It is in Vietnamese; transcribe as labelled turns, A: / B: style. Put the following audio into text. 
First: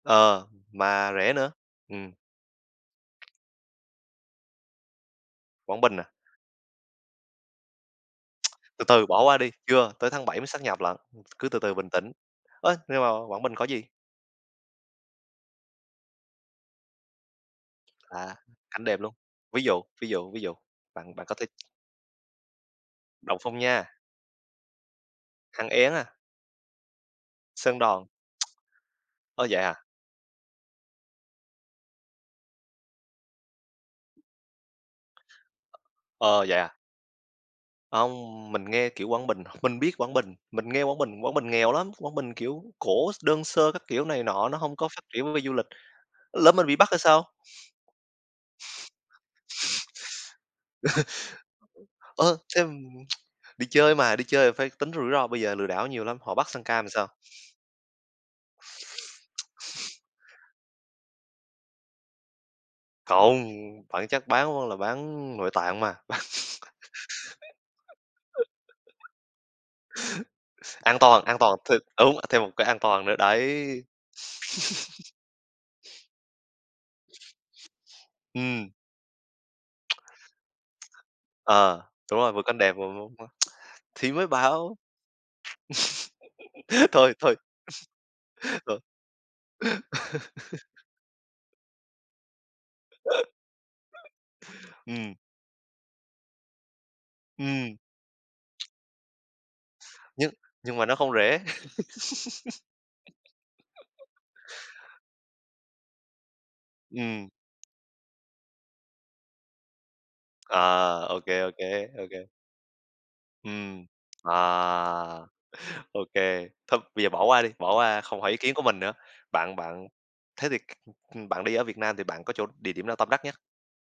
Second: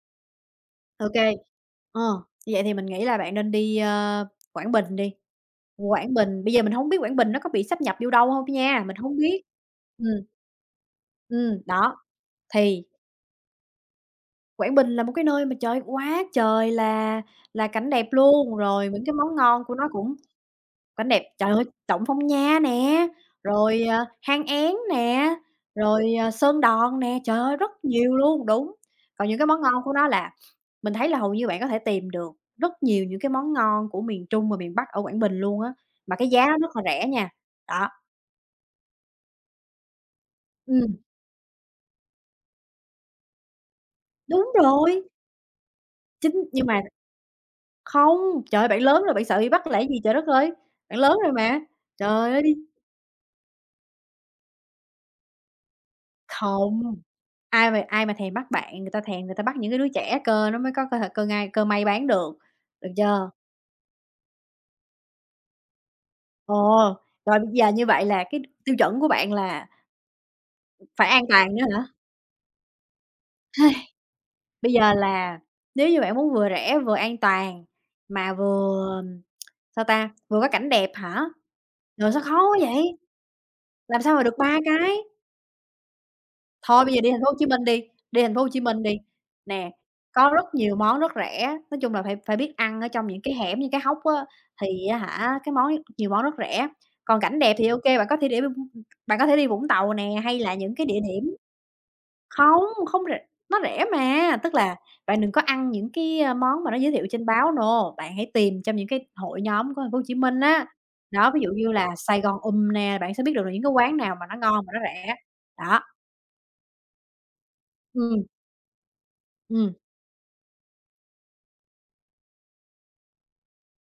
A: Ờ,
B: Ô
A: mà rẻ
B: kê.
A: nữa.
B: Ờ,
A: Ừm.
B: như vậy thì mình nghĩ là bạn nên đi, a, Quảng Bình đi.
A: Quảng Bình à?
B: Quảng Bình, bây giờ mình hông biết Quảng Bình nó có bị sáp nhập vô đâu hông nha,
A: Từ
B: mình
A: từ
B: hông
A: bỏ qua
B: biết.
A: đi. Chưa, tới
B: Ừm.
A: tháng 7 mới sáp nhập lận, cứ từ
B: Ừm,
A: từ, bình
B: đó.
A: tĩnh. Ớ,
B: Thì
A: nhưng mà Quảng Bình có gì?
B: Quảng Bình là một cái nơi mà trời, quá trời là là cảnh đẹp
A: À,
B: luôn.
A: cảnh
B: Rồi
A: đẹp
B: những cái
A: luôn.
B: món ngon
A: Ví
B: của
A: dụ,
B: nó
A: ví
B: cũng
A: dụ, ví dụ.
B: cảnh
A: Bạn,
B: đẹp,
A: bạn có thể
B: trời ơi! Động Phong Nha nè,
A: Động Phong
B: rồi,
A: Nha.
B: à, Hang Én nè,
A: Hang Én à?
B: rồi, ờ, Sơn Đoòng nè. Trời ơi! Rất
A: Sơn Đoòng.
B: nhiều luôn, đúng. Còn những
A: Ơ,
B: cái
A: vậy
B: món
A: à?
B: ngon của nó là mình thấy là hầu như bạn có thể tìm được rất nhiều những cái món ngon của miền Trung và miền Bắc ở Quảng Bình luôn á. Mà cái
A: Ờ,
B: giá nó
A: vậy à?
B: rất là rẻ nha, đó.
A: Hông, mình nghe, kiểu, Quảng Bình, mình biết Quảng Bình, mình nghe Quảng
B: Ừm.
A: Bình, Quảng Bình nghèo lắm. Quảng Bình kiểu cổ x đơn sơ các kiểu này nọ,
B: Đúng
A: nó hông có phát
B: rồi!
A: triển về du lịch.
B: Chính
A: Lỡ
B: nhưng
A: mình bị
B: mà
A: bắt thì sao?
B: không. Trời ơi! Bạn lớn rồi bạn sợ bị bắt, là cái gì? Trời đất ơi!
A: Ờ,
B: Bạn lớn rồi mà. Trời
A: ơ,
B: ơi! Đi
A: thế đi chơi mà, đi chơi là phải tính rủi ro, bây giờ lừa đảo nhiều lắm, họ bắt sang
B: Không.
A: Cam thì sao?
B: Ai mà ai mà thèm bắt bạn, người ta thèm người ta bắt những cái đứa trẻ cơ, nó mới có cơ thể cơ ngai cơ may bán được, được chưa?
A: Không. Phải chắc bán là bán nội tạng mà.
B: Ồ! Rồi bây giờ như vậy là cái tiêu chuẩn của bạn là
A: An
B: phải
A: toàn,
B: an
A: an toàn,
B: toàn nữa
A: thê
B: hả?
A: đúng, à, thêm một cái an toàn nữa, đấy.
B: Bây giờ là nếu như bạn muốn vừa rẻ vừa an toàn, mà
A: Ừm.
B: vừa, sao ta, vừa có cảnh đẹp hả?
A: Ờ,
B: Rồi,
A: đúng
B: sao
A: rồi, vừa
B: khó quá
A: cảnh đẹp
B: vậy?
A: vừa [unintelligible]
B: Làm
A: thì
B: sao mà
A: mới
B: được 3
A: bảo
B: cái. Thôi bây giờ đi
A: thôi,
B: Thành phố Hồ
A: thôi.
B: Chí Minh đi, đi Thành phố Hồ Chí
A: Thôi.
B: Minh đi. Nè, có rất nhiều món rất rẻ, nói chung là phải phải biết ăn ở trong những cái hẻm, những cái hốc á, thì á
A: Ừm.
B: hả, cái món ấy nhiều món rất rẻ. Còn cảnh đẹp thì
A: Ừm.
B: ô kê, bạn có thể đi bạn có thể đi Vũng Tàu nè,
A: Nhưng
B: hay là những
A: nhưng mà
B: cái
A: nó
B: địa
A: không
B: điểm
A: rẻ.
B: không, không rẻ nó rẻ mà, tức là bạn đừng có ăn những cái món mà nó giới thiệu trên
A: Ừm.
B: báo, no, bạn hãy tìm trong những cái hội nhóm của Thành phố Hồ Chí Minh á.
A: Ờ, ô
B: Đó,
A: kê,
B: ví dụ
A: ô
B: như
A: kê,
B: là
A: ô
B: "Sài
A: kê.
B: Gòn Ùm" nè, bạn sẽ biết được là những cái
A: Ừm.
B: quán nào mà
A: À.
B: nó ngon mà nó rẻ, đó.
A: Ô kê. Thôi bây giờ bỏ qua đi, bỏ qua không
B: Ừm.
A: hỏi ý kiến của mình nữa. Bạn
B: Ừm.
A: bạn, thế thì, ừm, bạn đi ở Việt Nam thì bạn có chỗ địa điểm nào tâm đắc nhất?